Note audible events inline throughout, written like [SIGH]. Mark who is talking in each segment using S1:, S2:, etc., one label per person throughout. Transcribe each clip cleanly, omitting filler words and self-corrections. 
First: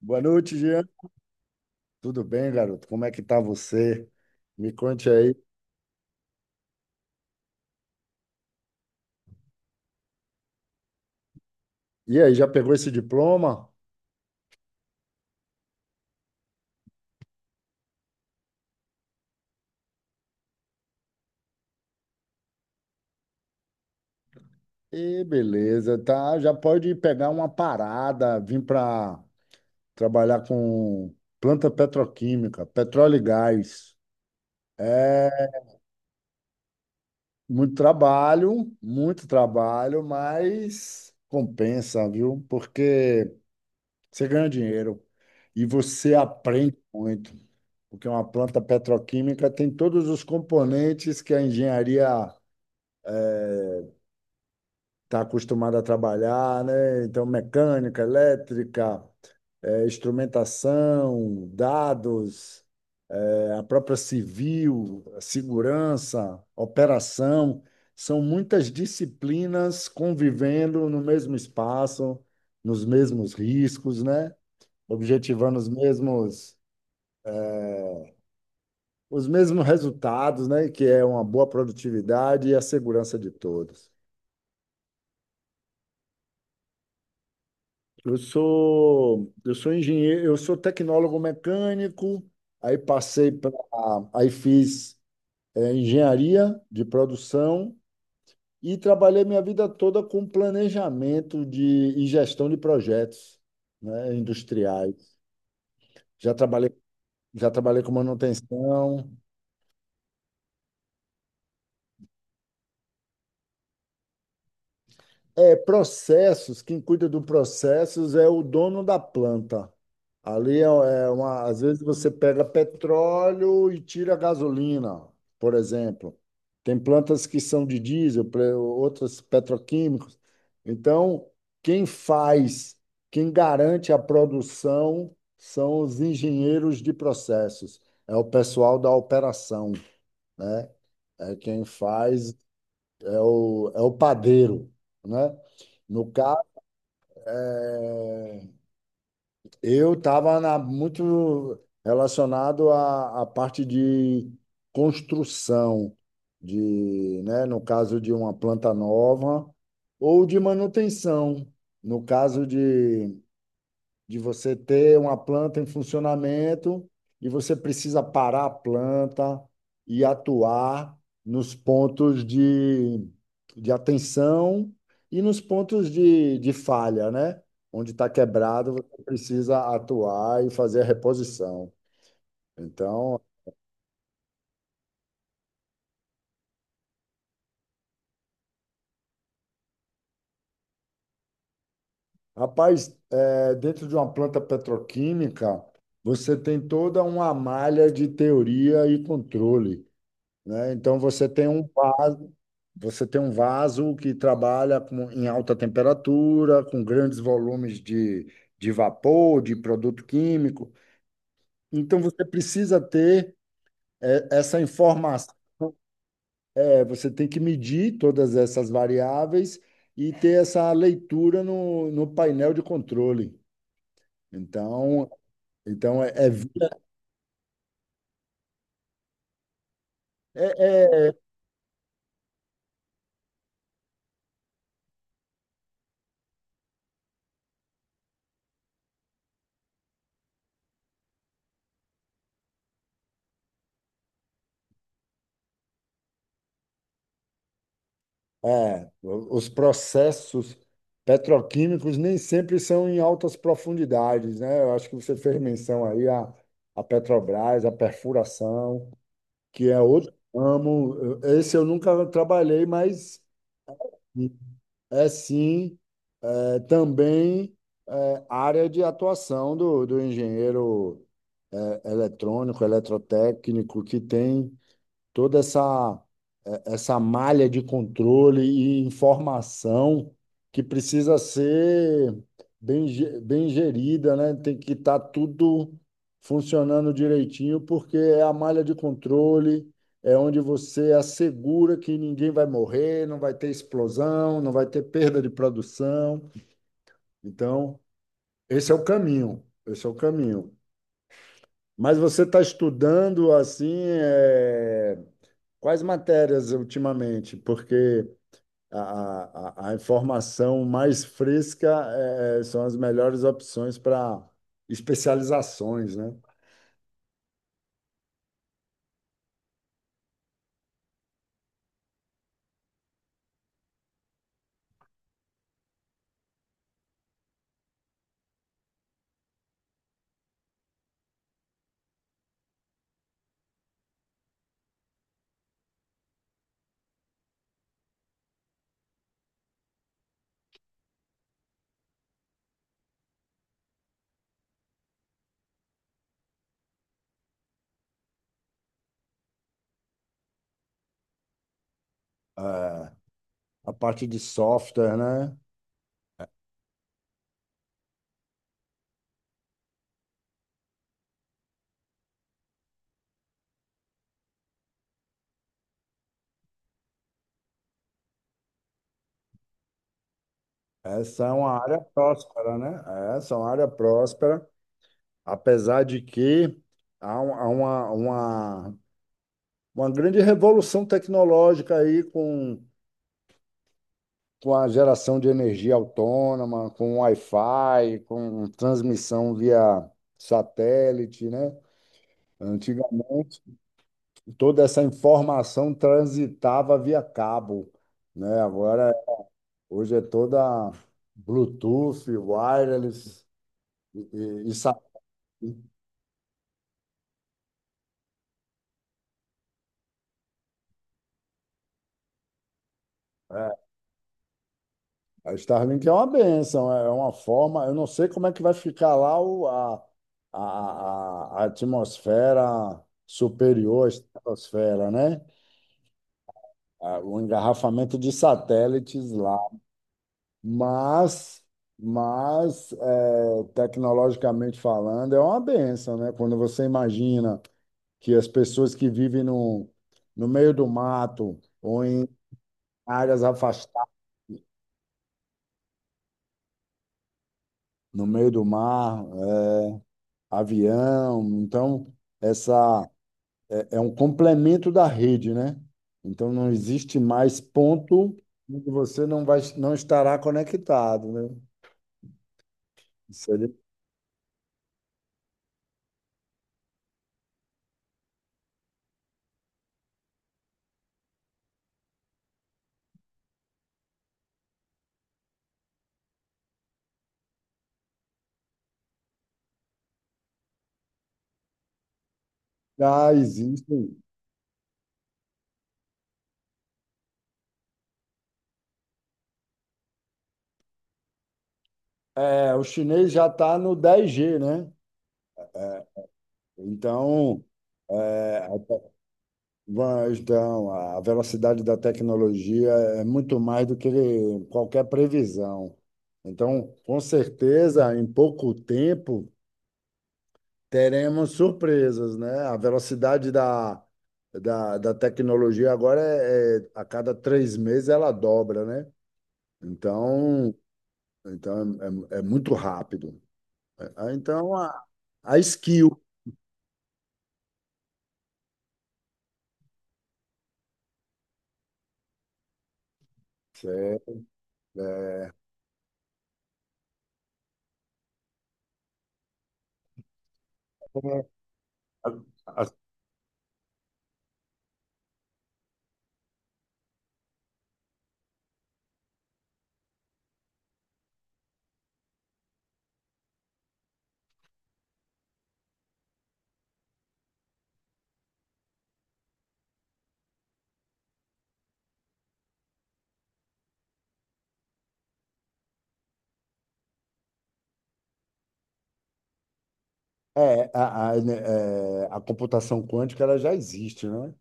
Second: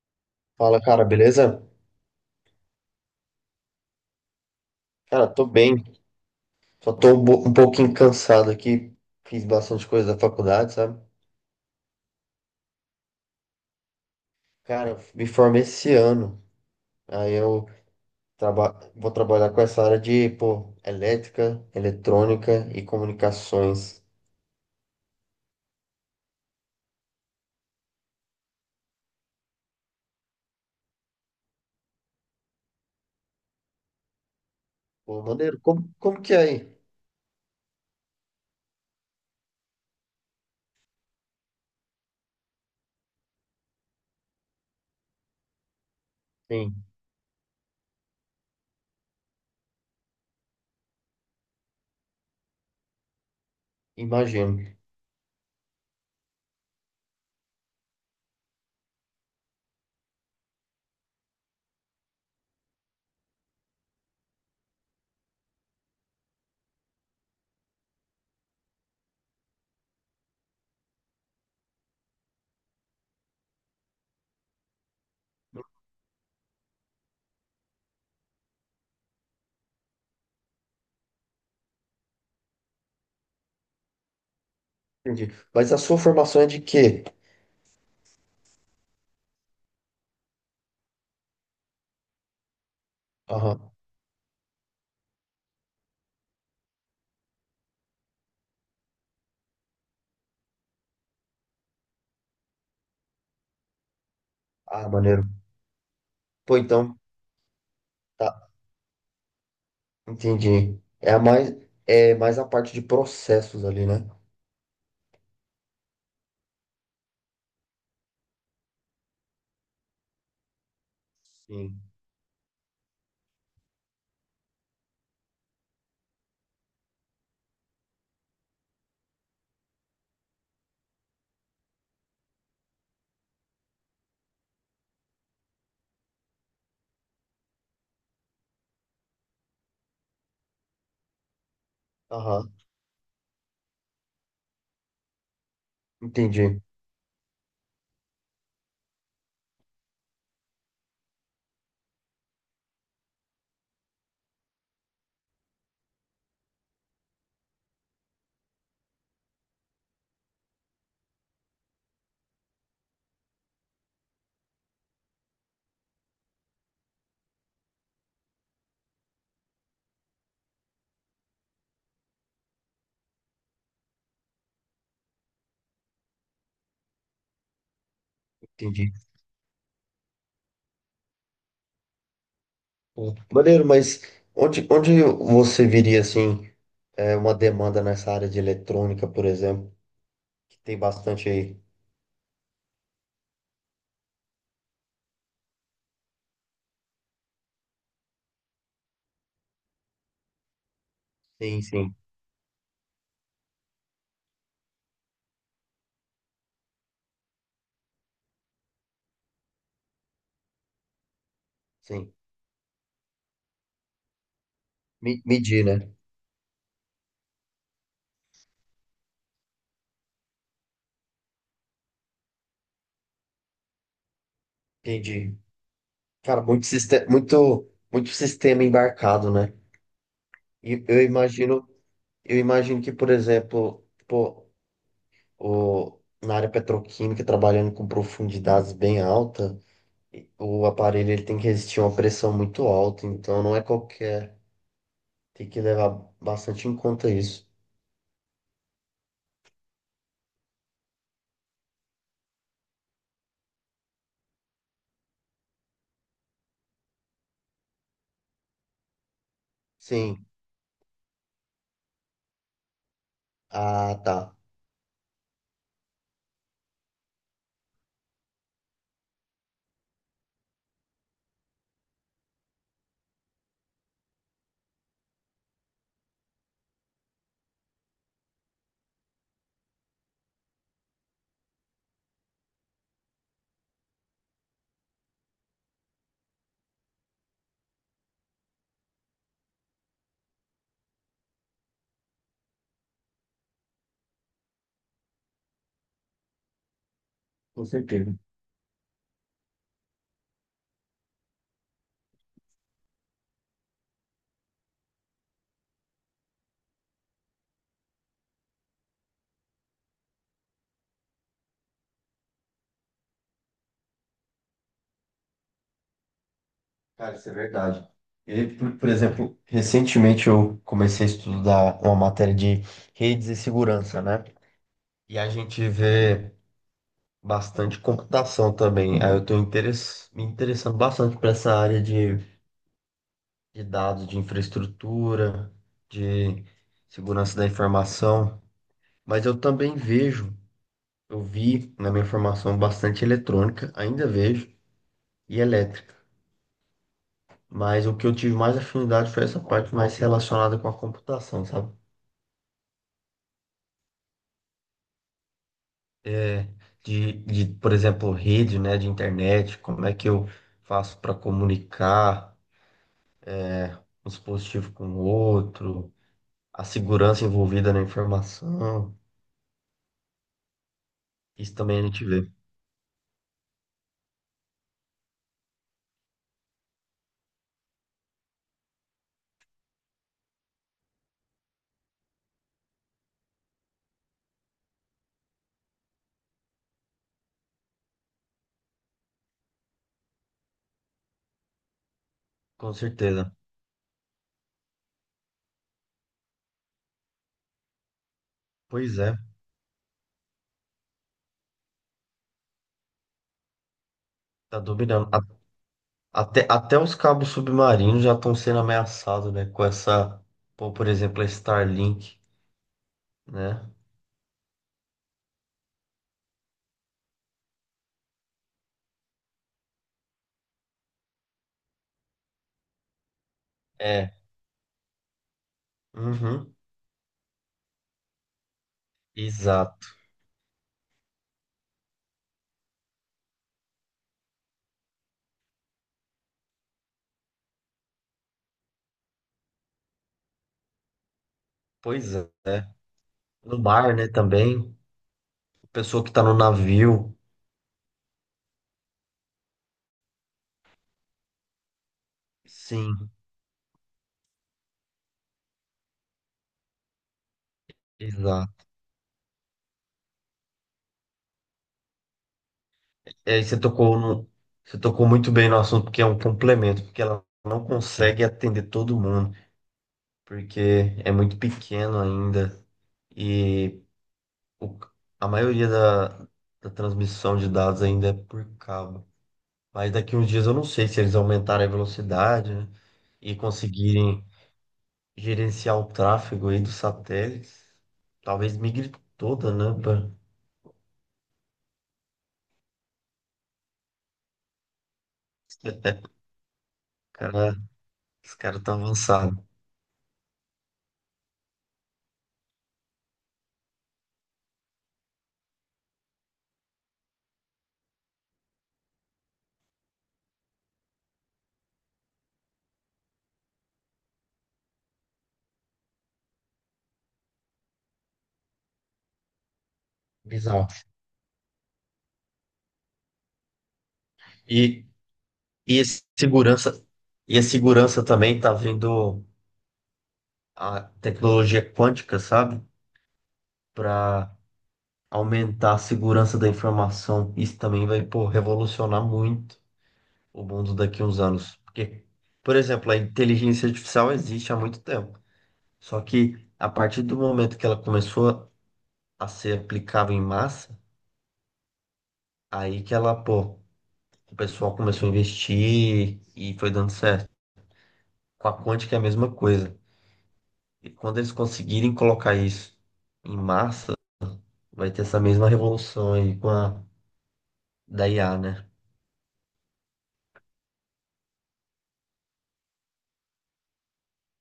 S1: Boa noite,
S2: Fala,
S1: Jean.
S2: cara, beleza?
S1: Tudo bem, garoto? Como é que tá você? Me conte
S2: Cara,
S1: aí.
S2: tô bem. Só tô um pouquinho cansado aqui. Fiz bastante coisa da faculdade, sabe?
S1: E aí, já pegou esse diploma?
S2: Cara, eu me formei esse ano. Aí eu traba vou trabalhar com essa área de, pô, elétrica, eletrônica e comunicações.
S1: E beleza, tá? Já pode pegar uma parada, vir para trabalhar com planta petroquímica, petróleo e gás.
S2: Pô,
S1: É
S2: maneiro, como que é aí?
S1: muito trabalho, mas compensa, viu? Porque você ganha dinheiro e você
S2: Sim,
S1: aprende muito. Porque uma planta petroquímica tem todos os componentes que a engenharia
S2: imagino.
S1: está acostumada a trabalhar, né? Então, mecânica, elétrica, instrumentação, dados, a própria civil, a segurança, operação. São muitas disciplinas convivendo no mesmo espaço, nos mesmos riscos, né? Objetivando os mesmos resultados, né? Que é uma boa produtividade e a segurança de todos.
S2: Entendi. Mas a sua formação é de quê?
S1: Eu sou engenheiro, eu sou tecnólogo mecânico, aí passei para,
S2: Aham.
S1: aí fiz engenharia de produção e trabalhei minha vida toda com e gestão de projetos, né,
S2: Ah,
S1: industriais.
S2: maneiro.
S1: Já
S2: Pô,
S1: trabalhei,
S2: então,
S1: já trabalhei com
S2: tá,
S1: manutenção.
S2: entendi. É mais a parte de processos ali, né?
S1: É, processos, quem cuida do processos é o dono da planta. Ali é é uma, Às vezes
S2: Sim.
S1: você pega petróleo e tira gasolina, por exemplo. Tem plantas que são de diesel, outras petroquímicos. Então, quem faz, quem garante a produção são os engenheiros de processos. É o pessoal da operação, né? É quem faz,
S2: Aham.
S1: é o padeiro, né? No caso
S2: Entendi,
S1: é, eu estava muito relacionado à parte de construção, de, né, no caso de uma planta nova, ou de manutenção, no caso de você ter uma planta em funcionamento e você precisa parar a planta e atuar nos pontos de atenção e nos pontos de falha, né? Onde está quebrado,
S2: entendi.
S1: você precisa atuar e fazer a reposição.
S2: Pô,
S1: Então,
S2: maneiro, mas onde você viria, assim, uma demanda nessa área de eletrônica, por exemplo, que tem bastante aí?
S1: rapaz, é, dentro de uma planta petroquímica, você tem toda uma malha de teoria e controle, né? Então, você tem um
S2: Sim, sim,
S1: básico. Você tem um vaso que trabalha em alta temperatura, com grandes volumes de vapor, de produto químico. Então,
S2: sim.
S1: você precisa ter essa informação.
S2: Medir, né?
S1: Você tem que medir todas essas variáveis e ter essa leitura no painel de controle. Então,
S2: Entendi.
S1: então é,
S2: Cara, muito sistema, muito sistema embarcado, né? E
S1: é,
S2: eu imagino que, por exemplo, pô, na área petroquímica, trabalhando com profundidades bem altas, o aparelho ele tem que resistir a uma pressão muito alta, então não é qualquer. Tem que levar bastante em conta isso.
S1: O- os processos petroquímicos nem sempre são em altas profundidades, né? Eu acho que você fez menção aí à Petrobras, à perfuração, que é outro
S2: Sim.
S1: ramo. Esse eu nunca trabalhei, mas
S2: Ah, tá.
S1: é sim, é, também é, área de atuação do engenheiro eletrônico, eletrotécnico, que tem toda essa essa malha de controle e informação que precisa ser bem gerida, né? Tem que estar tudo funcionando direitinho, porque é a malha de controle, é onde você assegura que ninguém vai morrer, não vai ter explosão, não vai ter perda de produção.
S2: Com
S1: Então,
S2: certeza.
S1: esse é o caminho, esse é o caminho. Mas você está estudando assim, é, quais matérias ultimamente? Porque a informação mais fresca são as melhores opções para especializações, né?
S2: Cara, isso é verdade. Eu, por exemplo, recentemente eu comecei a estudar uma matéria de redes e segurança, né? E a gente vê bastante computação também. Aí eu estou me interessando bastante para essa área de dados, de infraestrutura, de segurança da informação. Mas eu também vejo, eu vi na minha formação bastante eletrônica, ainda vejo e elétrica. Mas o que eu tive mais afinidade foi essa parte mais relacionada com a computação, sabe?
S1: Eh, a parte de software, né?
S2: É, de, por exemplo, rede, né, de internet, como é que eu faço para comunicar um dispositivo com o outro, a segurança envolvida na informação.
S1: Essa é uma
S2: Isso também
S1: área
S2: a gente vê,
S1: próspera, né? Essa é uma área próspera, apesar de que há, um- há uma grande revolução tecnológica aí com a geração de energia autônoma, com Wi-Fi, com transmissão via satélite, né?
S2: com certeza.
S1: Antigamente, toda essa informação transitava via cabo, né? Agora,
S2: Pois é,
S1: hoje é toda Bluetooth, wireless e, e
S2: tá
S1: sa-
S2: dominando. Até, os cabos submarinos já estão sendo ameaçados, né, com essa, pô, por exemplo, a Starlink,
S1: é,
S2: né?
S1: a Starlink é uma benção, é uma forma. Eu não sei como é que vai ficar lá o, a atmosfera superior à
S2: É.
S1: estratosfera, né?
S2: Uhum.
S1: Ah, o engarrafamento de satélites lá.
S2: Exato.
S1: Mas, mas é, tecnologicamente falando, é uma benção, né? Quando você imagina que as pessoas que vivem no meio do mato ou em
S2: Pois é.
S1: áreas
S2: No
S1: afastadas,
S2: bar, né, também. Pessoa que tá no navio.
S1: no meio do mar, é, avião, então essa
S2: Sim,
S1: é, é um complemento da rede, né? Então não existe mais ponto em
S2: exato.
S1: que você não vai, não estará conectado, né?
S2: E
S1: Isso
S2: aí
S1: aí
S2: você tocou no, você tocou muito bem no assunto, porque é um complemento, porque ela não consegue atender todo mundo, porque é muito pequeno ainda. E o- a maioria da transmissão de dados ainda é por cabo. Mas daqui uns dias eu não sei se eles aumentarem a velocidade, né,
S1: já
S2: e
S1: existe.
S2: conseguirem gerenciar o tráfego aí dos satélites. Talvez migre toda, né? Pra...
S1: É, o chinês já está no 10G, né? É, então,
S2: Cara, esse
S1: é, a-
S2: cara tá
S1: te-
S2: avançado.
S1: então, a velocidade da tecnologia é muito mais do que qualquer previsão. Então, com certeza, em pouco tempo, teremos surpresas, né? A velocidade da tecnologia agora a cada três meses ela dobra, né? Então,
S2: Bizarro.
S1: então é é muito rápido. É, então,
S2: E,
S1: a
S2: e a
S1: skill.
S2: segurança, e a segurança também tá vindo a tecnologia quântica, sabe? Para aumentar a segurança da informação. Isso também vai, pô, revolucionar muito o mundo daqui a uns anos. Porque,
S1: A,
S2: por
S1: a-
S2: exemplo, a inteligência artificial existe há muito tempo. Só que a partir do momento que ela começou a ser aplicável em massa, aí que ela, pô, o pessoal começou a investir e foi dando certo. Com a Quantic é a mesma coisa. E quando eles conseguirem colocar isso em massa, vai ter essa mesma revolução aí com a da IA, né?
S1: é, a, a, né, a computação quântica ela já existe, né?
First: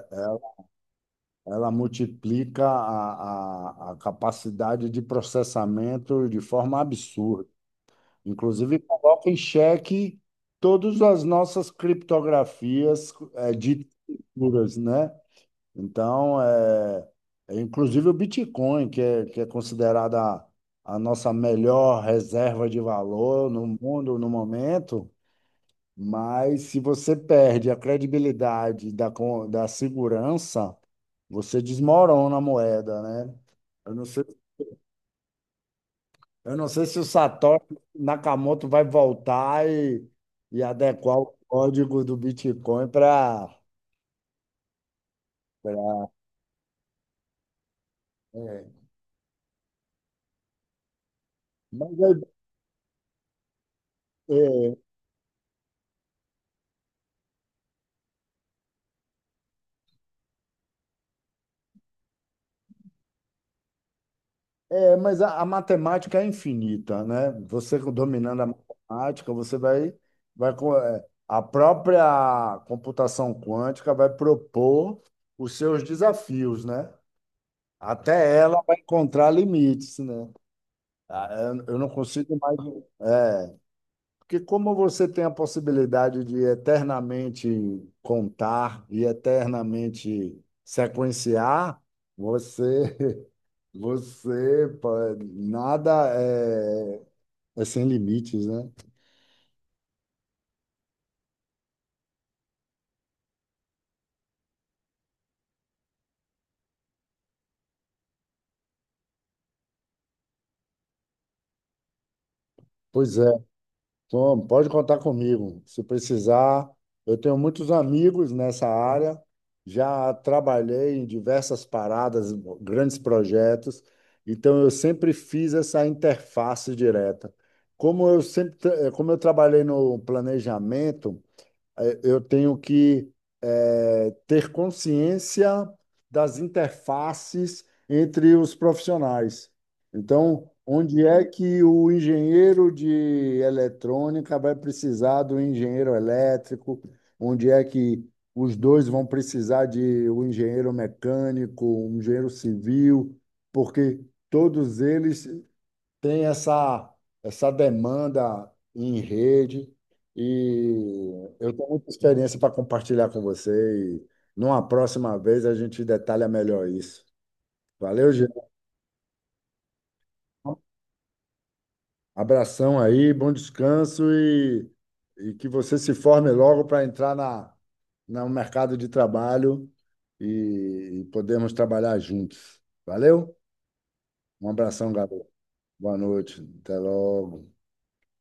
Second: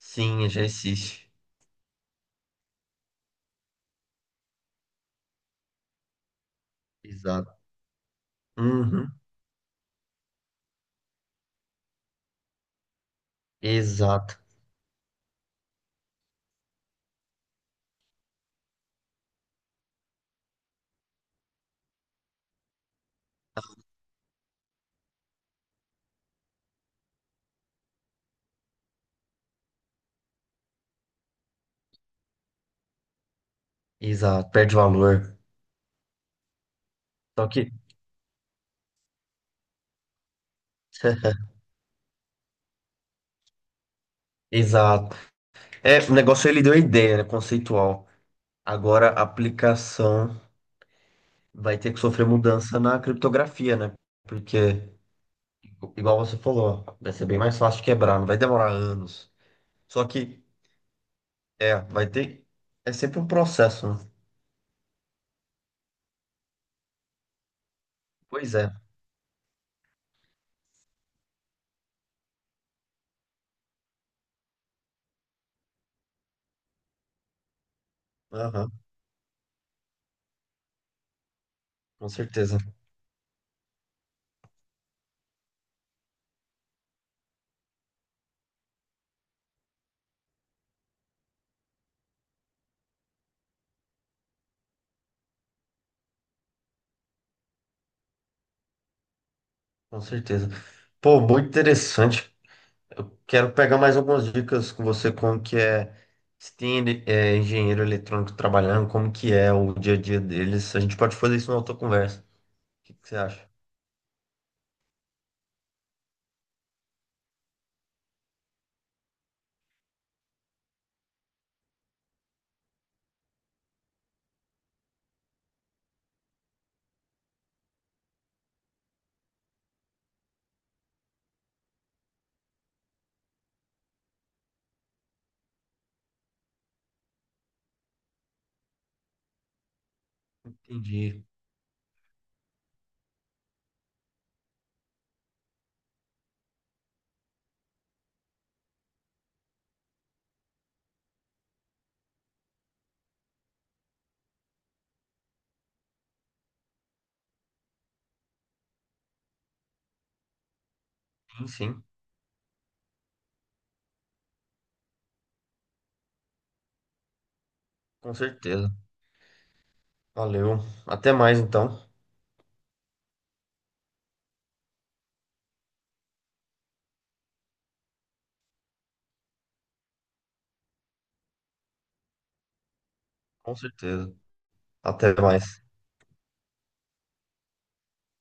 S2: Sim, já existe.
S1: Ela multiplica a capacidade de processamento de forma absurda.
S2: Exato.
S1: Inclusive,
S2: Uhum.
S1: coloca em xeque todas as nossas criptografias, é, de
S2: Exato.
S1: seguras, né? Então, é, é, inclusive o Bitcoin, que é considerada a nossa melhor reserva de valor no mundo no momento. Mas se você perde a credibilidade da segurança, você desmorona a moeda, né? Eu não sei,
S2: Exato. Perde valor.
S1: eu não sei se o
S2: Só que.
S1: Satoshi Nakamoto vai voltar e adequar o
S2: [LAUGHS]
S1: código do Bitcoin para.
S2: Exato.
S1: Mas,
S2: É, o negócio ele deu a ideia, né? Conceitual.
S1: é,
S2: Agora a aplicação vai ter que sofrer mudança na criptografia, né?
S1: é,
S2: Porque igual você falou, vai ser bem mais fácil de quebrar, não vai demorar anos. Só que, é, vai ter. É sempre um processo, né?
S1: é, mas a matemática é infinita, né? Você dominando a
S2: Pois é.
S1: matemática, vai é, a própria computação quântica vai propor os seus desafios, né? Até ela
S2: Aham,
S1: vai encontrar limites, né? Ah, eu não
S2: com
S1: consigo mais.
S2: certeza,
S1: É, porque como você tem a possibilidade de eternamente contar e eternamente sequenciar, você, você, pô, nada é. É sem limites, né?
S2: com certeza. Pô, muito interessante. Eu quero pegar mais algumas dicas com você, como que é, se tem é, engenheiro eletrônico trabalhando, como que é o dia a dia deles. A gente pode fazer isso na outra conversa. O que que você
S1: Pois é.
S2: acha?
S1: Tom, pode contar comigo. Se precisar, eu tenho muitos amigos nessa área. Já trabalhei em diversas paradas, grandes projetos. Então, eu sempre fiz essa interface direta. Como eu como eu trabalhei no planejamento, eu tenho que ter consciência das interfaces entre os profissionais. Então, onde é
S2: Entendi.
S1: que o engenheiro de eletrônica vai precisar do engenheiro elétrico? Onde é que os dois vão precisar de um engenheiro mecânico, um engenheiro civil? Porque todos eles tem essa demanda em rede e
S2: Sim,
S1: eu tenho
S2: sim,
S1: muita experiência para compartilhar com você e numa próxima vez a gente detalha melhor isso. Valeu,
S2: com
S1: Jean.
S2: certeza. Valeu. Até mais, então.
S1: Abração aí, bom descanso e que você se forme logo para entrar no mercado de trabalho e podemos trabalhar juntos. Valeu?
S2: Com certeza.
S1: Um abração,
S2: Até
S1: garoto.
S2: mais.
S1: Boa noite. Até logo.